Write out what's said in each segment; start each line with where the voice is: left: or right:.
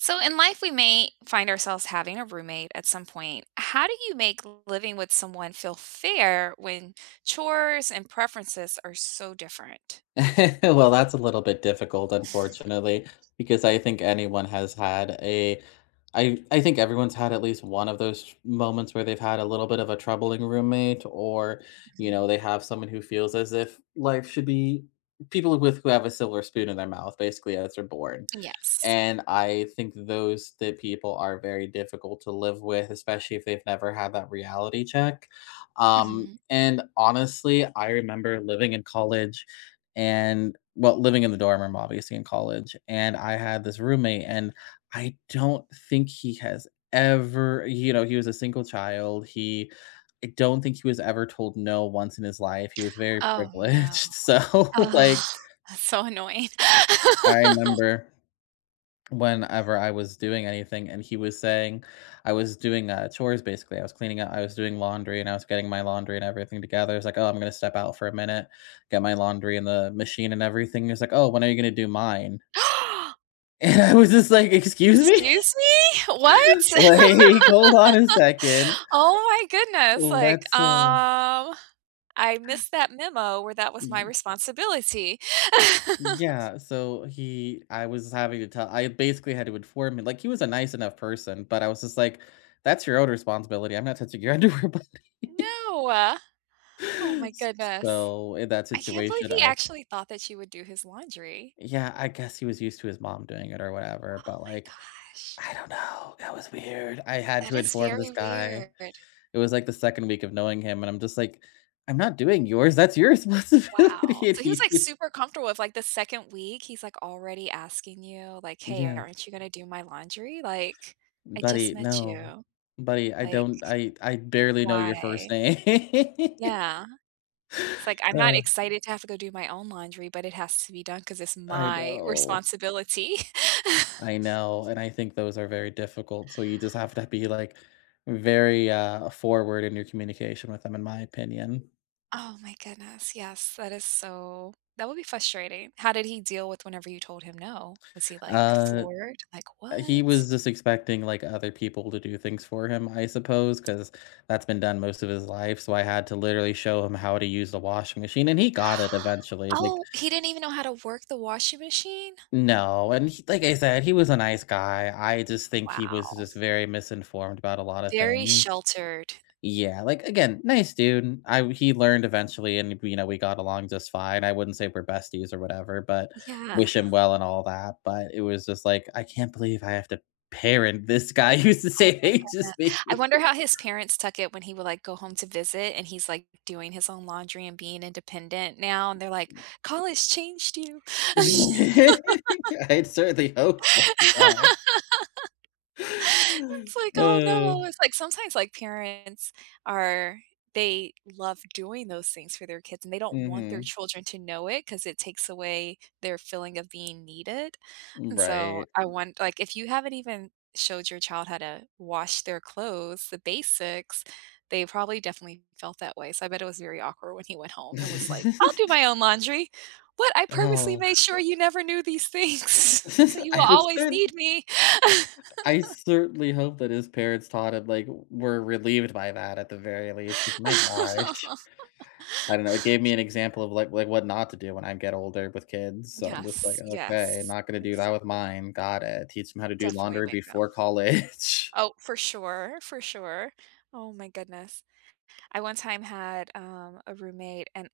right: So, in life, we may find ourselves having a roommate at some point. How do you make living with someone feel fair when chores and preferences are so different?
left: Well, that's a little bit difficult, unfortunately, because I think anyone has had a I think everyone's had at least one of those moments where they've had a little bit of a troubling roommate or, you know,
right: Mhm.
left: they have someone who feels as if life should be people with who have a silver spoon in their mouth, basically, as they're born.
right: Yes.
left: And I think those the people are very difficult to live with, especially if they've never had that reality check. Um,
right: Hmm.
left: and honestly, I remember living in college and well, living in the dorm room, obviously, in college. And I had this roommate, and I don't think he has ever, you know, he was a single child. I don't think he was ever told no once in his life. He was very
right: Oh, no.
left: privileged. So,
right: Oh,
left: like,
right: that's so annoying.
left: I remember whenever I was doing anything, and he was saying I was doing, chores, basically, I was doing laundry, and I was getting my laundry and everything together, I was like, "Oh, I'm gonna step out for a minute, get my laundry in the machine and everything," he like, "Oh, when are you gonna do mine?" And I was just like, "Excuse me?
right: Excuse me? What?
left: Like, hold on a second.
right: Oh, my goodness.
left: Let's, uh"
right: I missed that memo where that was my
left: Y
right: responsibility.
left: yeah, so he I was having to tell I basically had to inform him like, he was a nice enough person, but I was just like, "That's your own responsibility, I'm not touching your underwear, buddy."
right: No. Oh my goodness.
left: So, in that
right: I can't believe
left: situation,
right: he
left: I
right: actually thought that she would do his laundry.
left: yeah, I guess he was used to his mom doing it or whatever,
right: Oh
left: but,
right: my
left: like,
right: gosh.
left: I don't know, that was weird. I had
right: That
left: to
right: is
left: inform this
right: very
left: guy.
right: weird.
left: It was, like, the 2nd week of knowing him, and I'm just like, "I'm not doing yours, that's your
right: Wow.
left: responsibility," and
right: So he was
left: he's
right: like super comfortable with like the second week, he's like already asking you like, "Hey,
left: Yeah.
right: aren't you gonna do my laundry? Like, I just
left: "Buddy,
right: met
left: no.
right: you.
left: Buddy, I
right: Like,
left: don't I barely know
right: why?"
left: your first name."
right: Yeah. It's like, "I'm not
left: Uh,
right: excited to have to go do my own laundry, but it has to be done because it's
left: I
right: my
left: know.
right: responsibility."
left: I know, and I think those are very difficult, so you just have to be, like, very, forward in your communication with them, in my opinion.
right: Oh my goodness, yes, that is so that would be frustrating. How did he deal with whenever you told him no? Was he, like,
left: Uh,
right: floored? Like,
left: he
right: "What?"
left: was just expecting, like, other people to do things for him, I suppose, because 'cause that's been done most of his life, so I had to literally show him how to use the washing machine, and he got it eventually, like
right: Oh, he didn't even know how to work the washing machine?
left: No, and he like I said, he was a nice guy, I just think he was
right: Wow,
left: just very misinformed about a lot of
right: very
left: things.
right: sheltered.
left: Yeah, like, again, nice dude. I he learned eventually and, you know, we got along just fine. I wouldn't say we're besties or whatever, but
right: Yeah.
left: wish him well and all that, but it was just like, I can't believe I have to parent this guy who's the
right: Oh
left: same
right: my
left: age as
right: goodness.
left: me.
right: I wonder how his parents took it when he would, like, go home to visit and he's, like, doing his own laundry and being independent now, and they're like, "College changed you."
left: I'd certainly hope so, god.
right: It's like, "Oh,
left: Uh,
right: no." It's like sometimes, like, parents are they love doing those things for their kids, and they don't want their
left: mhm,
right: children to know it because it takes away their feeling of being needed, and so
left: right.
right: I want like, if you haven't even showed your child how to wash their clothes, the basics, they probably definitely felt that way, so I bet it was very awkward when he went home and was like, "I'll do my own laundry. What? I purposely
left: Oh,
right: made sure you never knew these things, so you will
left: I would
right: always
left: cer
right: need me."
left: I certainly hope that his parents taught him, like, were relieved by that at the very least, 'cause my gosh. I don't know, it gave me an example of, like, what not to do when I get older with kids, so I'm just like,
right: Yes,
left: "Okay,
right: yes,
left: not gonna do that with
right: exactly.
left: mine, got it." Teach them how to do
right: Definitely
left: laundry
right: make
left: before
right: them.
left: college.
right: Oh, for sure, for sure. Oh my goodness. I one time had, a roommate, and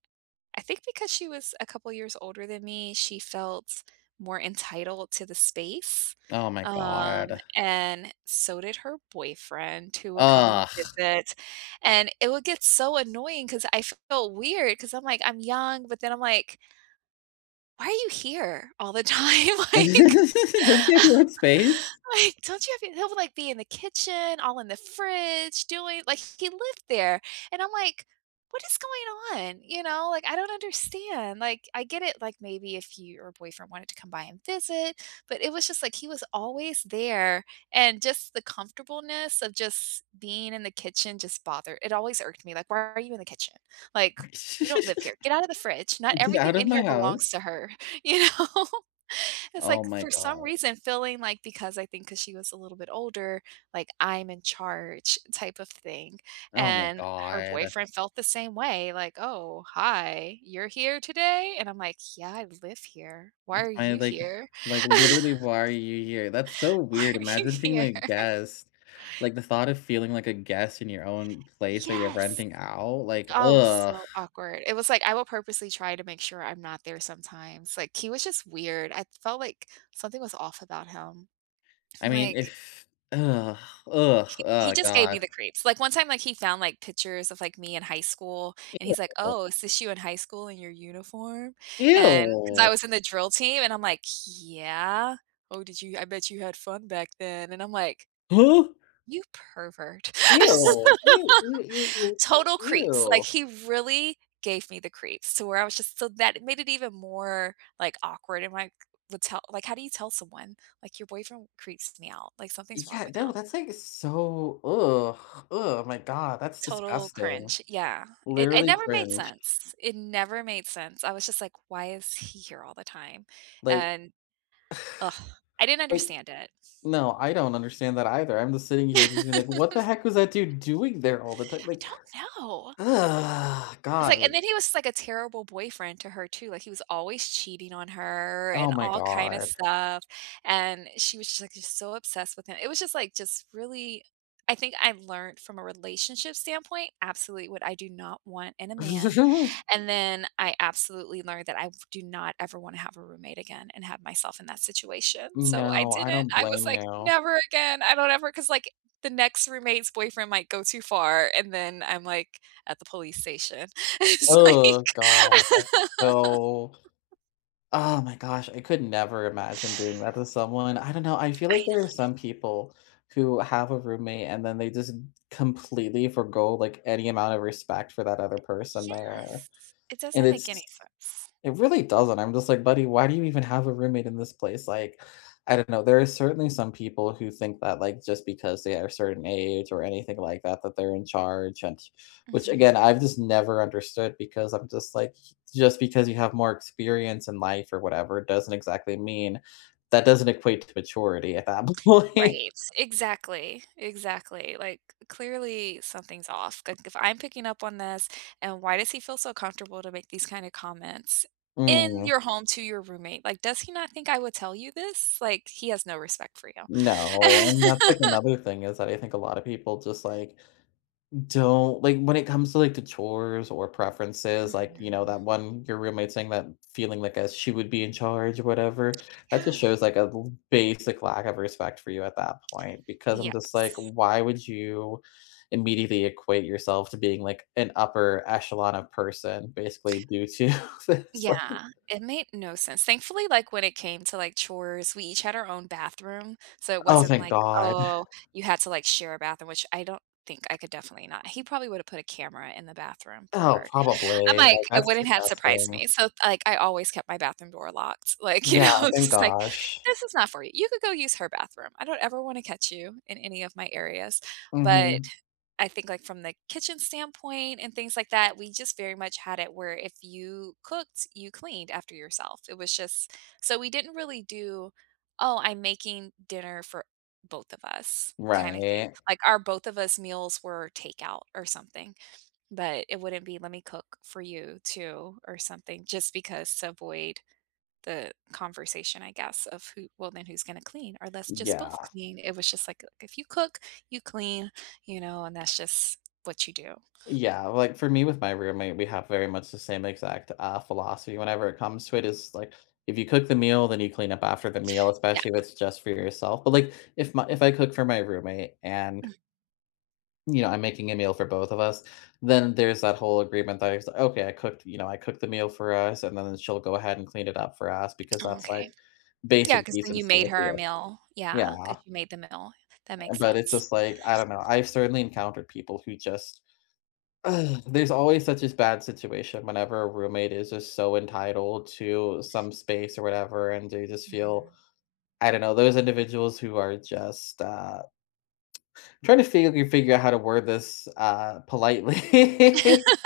right: I think because she was a couple years older than me, she felt more entitled to the space,
left: Oh my god.
right: and so did her boyfriend who would come and
left: Ugh.
right: visit, and it would get so annoying. Cause I felt weird. Because 'cause I'm like, "I'm young," but then I'm like, "Why are you here all the time?" Like
left: Don't you have your own space?
right: Like, don't you he'll, like, be in the kitchen, all in the fridge, doing like, he lived there, and I'm like, "What is going on?" You know, like, I don't understand, like, I get it, like, maybe if you your boyfriend wanted to come by and visit, but it was just like he was always there, and just the comfortableness of just being in the kitchen just bothered it always irked me, like, "Why are you in the kitchen?" Like, "You don't live here. Get out of the fridge. Not
left: Get out
right: everything
left: of
right: in
left: my
right: here belongs to
left: house.
right: her." You know? It's
left: Oh
right: like
left: my
right: for some
left: god.
right: reason feeling like because I think because she was a little bit older, like I'm in charge type of thing,
left: Oh my
right: and her
left: god.
right: boyfriend felt the same way, like, "Oh, hi, you're here today?" And I'm like, "Yeah, I live here. Why
left: It's
right: are
left: my
right: you here?
left: like, literally, why are you here? That's so
right: Why
left: weird.
right: are you
left: Imagine being
right: here?"
left: like a guest. Like, the thought of feeling like a guest in your own place that you're
right: Yes.
left: renting out, like,
right: Oh,
left: ugh.
right: so awkward. It was like I will purposely try to make sure I'm not there sometimes. Like, he was just weird. I felt like something was off about him.
left: I
right: I'm
left: mean,
right: like,
left: if ugh, ugh,
right: he
left: oh
right: just gave me
left: god.
right: the creeps. Like, one time, like, he found, like, pictures of, like, me in high school, and he's like,
left: Ew.
right: "Oh, is this you in high school in your uniform?" And because I
left: Ew.
right: was in the drill team, and I'm like, "Yeah? Oh, did you I bet you had fun back then." And I'm like,
left: Huh?
right: "You pervert."
left: Ew. Ew, ew, ew, ew,
right: Total creeps. Like,
left: ew.
right: he really gave me the creeps to where I was just so that it made it even more, like, awkward and, like, would tell like, how do you tell someone? Like, "Your boyfriend creeps me out." Like, something's wrong
left: Yeah,
right: with
left: no,
right: him.
left: that's, like, so ugh, ugh, my god, that's
right: Total
left: disgusting.
right: cringe, yeah. It
left: Literally
right: never made
left: cringe.
right: sense. It never made sense. I was just like, "Why is he here all the time?"
left: Like
right: And, ugh, I didn't
left: like
right: understand it.
left: No, I don't understand that either. I'm just sitting here just being like,
right: I
left: "What the heck was that dude doing there all the time?" Like,
right: don't know.
left: ugh,
right: It's like and
left: God.
right: then he was like a terrible boyfriend to her too, like, he was always cheating on her
left: Oh
right: and
left: my
right: all kind of
left: God.
right: stuff, and she was just, like, just so obsessed with him. It was just, like, just really I think I learned from a relationship standpoint, absolutely what I do not want in a man, and then I absolutely learned that I do not ever wanna have a roommate again and have myself in that situation, so I
left: No, I
right: didn't.
left: don't
right: I was
left: blame
right: like,
left: you.
right: "Never again, I don't ever" ever because like, the next roommate's boyfriend might go too far, and then I'm, like, at the police station. It's like
left: Oh God, that's
right: I
left: so oh my gosh, I could never imagine doing that to someone. I don't know, I feel
right: know,
left: like there are some people who have a roommate and then they just completely forgo, like, any amount of respect for that other person there,
right: yes. It
left: and
right: doesn't make
left: it's
right: any sense.
left: It really doesn't. I'm just like, buddy, why do you even have a roommate in this place? Like, I don't know. There are certainly some people who think that, like, just because they are a certain age or anything like that, that they're in charge. And which, again,
right: Mhm.
left: I've just never understood because I'm just like, just because you have more experience in life or whatever doesn't exactly mean that doesn't equate to maturity at that point.
right: Right. Exactly, exactly. Like, clearly something's off. Like, if I'm picking up on this, and why does he feel so comfortable to make these kind of comments in
left: Mm,
right: your home to your roommate? Like, does he not think I would tell you this? Like, he has no respect for you.
left: no. And that's like another thing is that I think a lot of people just like, Don't like, when it comes to, like, the chores or preferences, like, you know,
right: Mhm.
left: that one your roommate saying that feeling like as she would be in charge or whatever, that just
right: Yeah.
left: shows, like, a l basic lack of respect for you at that point because I'm just like,
right: Yes.
left: why would you immediately equate yourself to being, like, an upper echelon of person basically due to this, like
right: Yeah, it made no sense. Thankfully, like, when it came to, like, chores, we each had our own bathroom, so it
left: Oh,
right: wasn't
left: thank
right: like,
left: god.
right: "Oh, you had to, like, share a bathroom," which I don't think I could definitely not. He probably would have put a camera in the bathroom,
left: Oh,
right: pervert. I'm
left: probably,
right: like,
left: like,
right: it
left: that's
right: wouldn't have surprised
left: disgusting.
right: me. So, like, I always kept my bathroom door locked. Like, you
left: Yeah,
right: know, it's
left: thank
right: just like,
left: gosh.
right: "This is not for you. You could go use her bathroom. I don't ever wanna catch you in any of my areas." But
left: Mhm.
right: I think, like, from the kitchen standpoint and things like that, we just very much had it where if you cooked, you cleaned after yourself. It was just so we didn't really do, "Oh, I'm making dinner for both of us," kinda thing.
left: Right.
right: Like, our both of us meals were takeout or something, but it wouldn't be, "Let me cook for you too," or something just because to avoid the conversation, I guess, of who well, then who's gonna clean? Or let's just
left: Yeah.
right: both clean. It was just like, if you cook, you clean, you know, and that's just what you do.
left: Yeah, like, for me with my roommate, we have very much the same exact, philosophy whenever it comes to it, is, like, if you cook the meal, then you clean up after the meal,
right: Yeah.
left: especially if it's just for yourself, but, like, if I cook for my roommate and, you know, I'm making a meal for both of us, then there's that whole agreement that it's, like, "Okay, I cooked you know, I cooked the meal for us, and then she'll go ahead and clean it up for us," because
right: Oh,
left: that's, like,
right: okay. Yeah,
left: basic
right: because then you
left: decency,
right: made
left: I
right: her a
left: feel.
right: meal. Yeah,
left: Yeah,
right: because you made the meal. That makes
left: but it's
right: sense.
left: just, like, I don't know, I've certainly encountered people who just Ugh, there's always such this bad situation whenever a roommate is just so entitled to some space or whatever, and they just feel
right: Mhm.
left: I don't know those individuals who are just trying to figure out how to word this politely.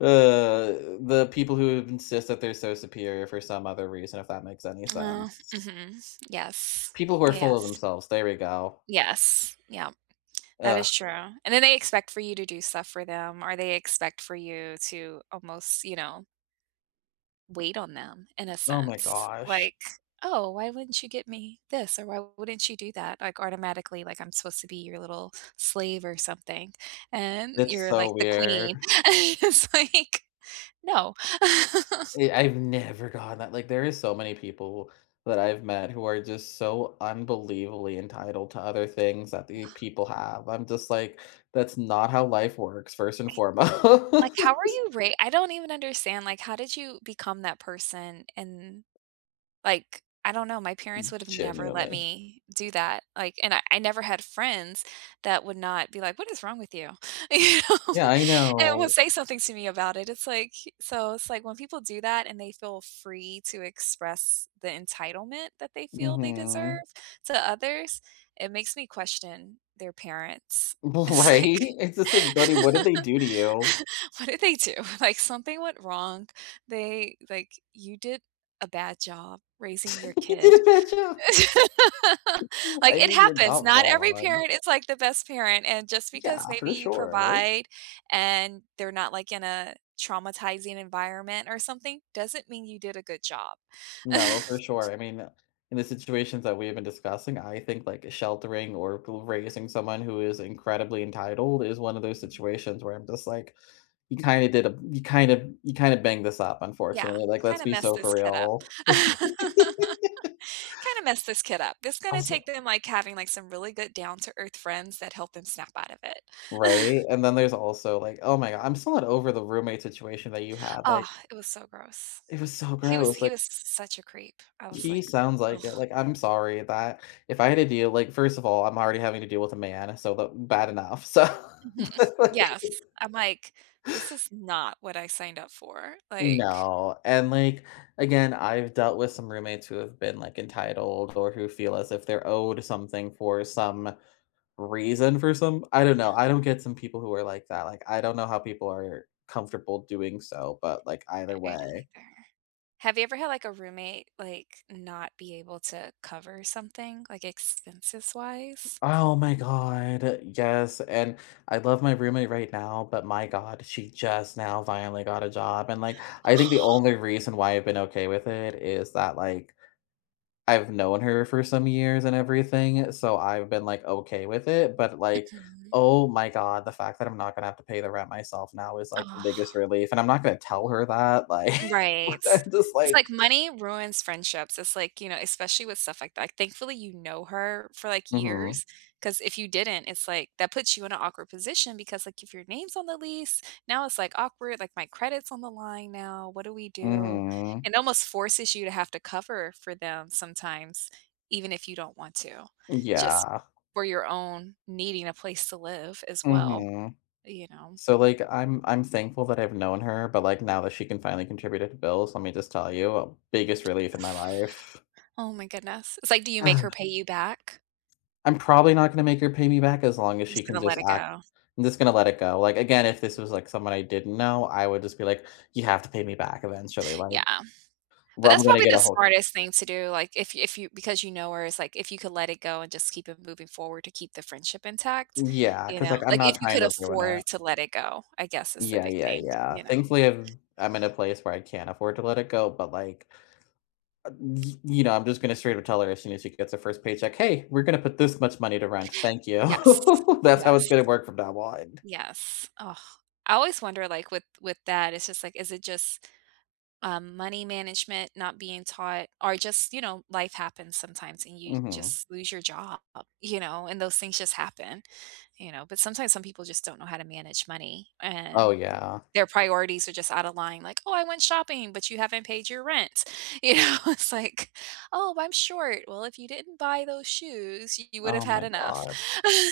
left: the people who insist that they're so superior for some other reason, if that makes any
right: Oh,
left: sense.
right: mhm. Yes.
left: People who are full of
right: Yes.
left: themselves. There we go.
right: Yes. Yeah. That
left: Ugh.
right: is true. And then they expect for you to do stuff for them, or they expect for you to almost, you know, weight on them in a
left: Oh my
right: sense.
left: gosh,
right: Like, "Oh, why wouldn't you get me this or why wouldn't you do that?" Like, automatically, like I'm supposed to be your little slave or something, and
left: it's
right: you're
left: so
right: like the
left: weird.
right: queen. It's like, "No."
left: I've never gotten that, like, there is so many people that I've met who are just so unbelievably entitled to other things that the people have. I'm just like, "That's not how life works, first and
right: I like,
left: foremost."
right: how are you ra I don't even understand, like, how did you become that person in Like, I don't know, my parents would have never let
left: Genuinely.
right: me do that, like and I never had friends that would not be like, "What is wrong with you?" You know?
left: Yeah, I
right: And will
left: know.
right: say something to me about it, it's like so it's like when people do that and they feel free to express the entitlement that they feel they deserve
left: Mhm.
right: to others, it makes me question their parents. It's
left: Right?
right: like
left: It's just like, buddy, what did they do to you?
right: What did they do? Like, something went wrong. They like, "You did a bad job raising your
left: You
right: kid."
left: did a bad job.
right: Like,
left: I
right: it
left: mean, you're
right: happens.
left: not
right: Not every
left: wrong.
right: parent is, like, the best parent, and just because
left: Yeah,
right: maybe
left: for
right: you
left: sure.
right: provide and they're not, like, in a traumatizing environment or something, doesn't mean you did a good job.
left: No, for sure. I mean, in the situations that we have been discussing, I think like sheltering or raising someone who is incredibly entitled is one of those situations where I'm just like, you kind of did a, you kind of banged this up,
right: Yeah,
left: unfortunately. Like, let's
right: "Kinda
left: be
right: messed
left: so for
right: this kid up."
left: real.
right: Kind of mess this kid up. It's going to
left: Also,
right: take them like having like some really good down to earth friends that help them snap out of it.
left: Right. And then there's also like, oh my God, I'm still not over the roommate situation that you had.
right: Oh,
left: Like,
right: it was so gross.
left: it was so gross.
right: He
left: Like,
right: was such a creep. I was
left: He
right: like,
left: sounds
right: ugh.
left: like it. Like, I'm sorry that if I had to deal like, first of all, I'm already having to deal with a man, so that bad enough. So,
right: Mhm,
left: but, like
right: yes. I'm like, this is not what I signed up for. Like,
left: No, and, like, again, I've dealt with some roommates who have been, like, entitled or who feel as if they're owed something for some reason for some I don't
right: yeah,
left: know. I don't get some people who are like that. Like, I don't know how people are comfortable doing so, but, like, either
right: I don't
left: way.
right: either. Have you ever had like a roommate like not be able to cover something like expenses wise?
left: Oh my god, yes, and I love my roommate right now, but my god, she just now finally got a job, and, like, I think the only reason why I've been okay with it is that, like, I've known her for some years and everything, so I've been, like, okay with it, but, like,
right: Mhm.
left: oh my god, the fact that I'm not gonna have to pay the rent myself now is, like, the biggest
right: Oh.
left: relief, and I'm not gonna tell her that, like,
right: Right.
left: I'm just
right: It's
left: like
right: like money ruins friendships. It's like, you know, especially with stuff like that. Like, thankfully, you know her for like
left: Mhm,
right: years. Cause if you didn't, it's like that puts you in an awkward position because, like, if your name's on the lease, now it's like awkward. Like, my credit's on the line now. What do we do?
left: mhm,
right: And almost forces you to have to cover for them sometimes, even if you don't want to, just
left: yeah,
right: for your own needing a place to live as well,
left: mhm.
right: you know?
left: So, like, I'm thankful that I've known her, but, like, now that she can finally contribute to bills, let me just tell you, biggest relief in my life.
right: Oh my goodness. It's like, do you make her
left: Ugh.
right: pay you back?
left: I'm probably not gonna make her pay me back as long as
right: You're
left: she
right: just
left: can
right: gonna let
left: just
right: it
left: act
right: go.
left: I'm just gonna let it go. Like, again, if this was, like, someone I didn't know, I would just be like, "You have to pay me back eventually," like,
right: Yeah, but
left: where I'm
right: that's
left: gonna
right: probably
left: get
right: the
left: a hold
right: smartest thing to do, like, if you because you know her, it's like, if you could let it go and just keep it moving forward to keep the friendship intact,
left: Yeah,
right: you
left: because
right: know?
left: like, I'm
right: Like, if
left: not
right: you
left: trying
right: could
left: to ruin it.
right: afford to let it go, I guess is the
left: Yeah,
right: big
left: yeah,
right: thing,
left: yeah.
right: you know?
left: Thankfully, I'm in a place where I can't afford to let it go, but, like, you know, I'm just going to straight up tell her as soon as she gets her first paycheck, hey, we're going to put this much money to rent. Thank you.
right: Yes.
left: That's how it's
right: Yes.
left: going to work from now on.
right: Yes. Oh, I always wonder, like, with that, it's just like, is it just, money management not being taught or just, you know, life happens sometimes and you
left: Hmm
right: just lose your job, you know, and those things just happen. You know, but sometimes some people just don't know how to manage money
left: Oh,
right: and
left: yeah.
right: their priorities are just out of line, like, "Oh, I went shopping, but you haven't paid your rent." You know, it's like, "Oh, I'm short." Well, if you didn't buy those shoes, you would have
left: Oh,
right: had
left: my
right: enough.
left: God.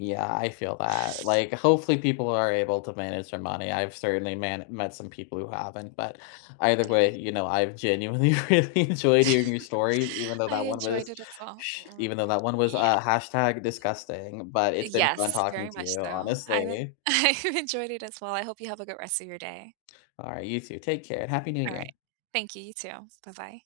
left: Yeah, I feel that. Like, hopefully, people are able to manage their money. Met some people who haven't, but either
right: No,
left: way, you know, I've genuinely really enjoyed hearing your stories, even though
right: I
left: that one
right: enjoyed
left: was.
right: it as all or
left: Even though that one was
right: Yeah.
left: hashtag disgusting, but it's been fun
right: Yes,
left: talking
right: very
left: to
right: much
left: you,
right: so. I've en
left: honestly.
right: I've enjoyed it as well. I hope you have a good rest of your day.
left: All right, you too. Take care and happy new
right: Alright.
left: year.
right: Thank you, you too. Bye-bye.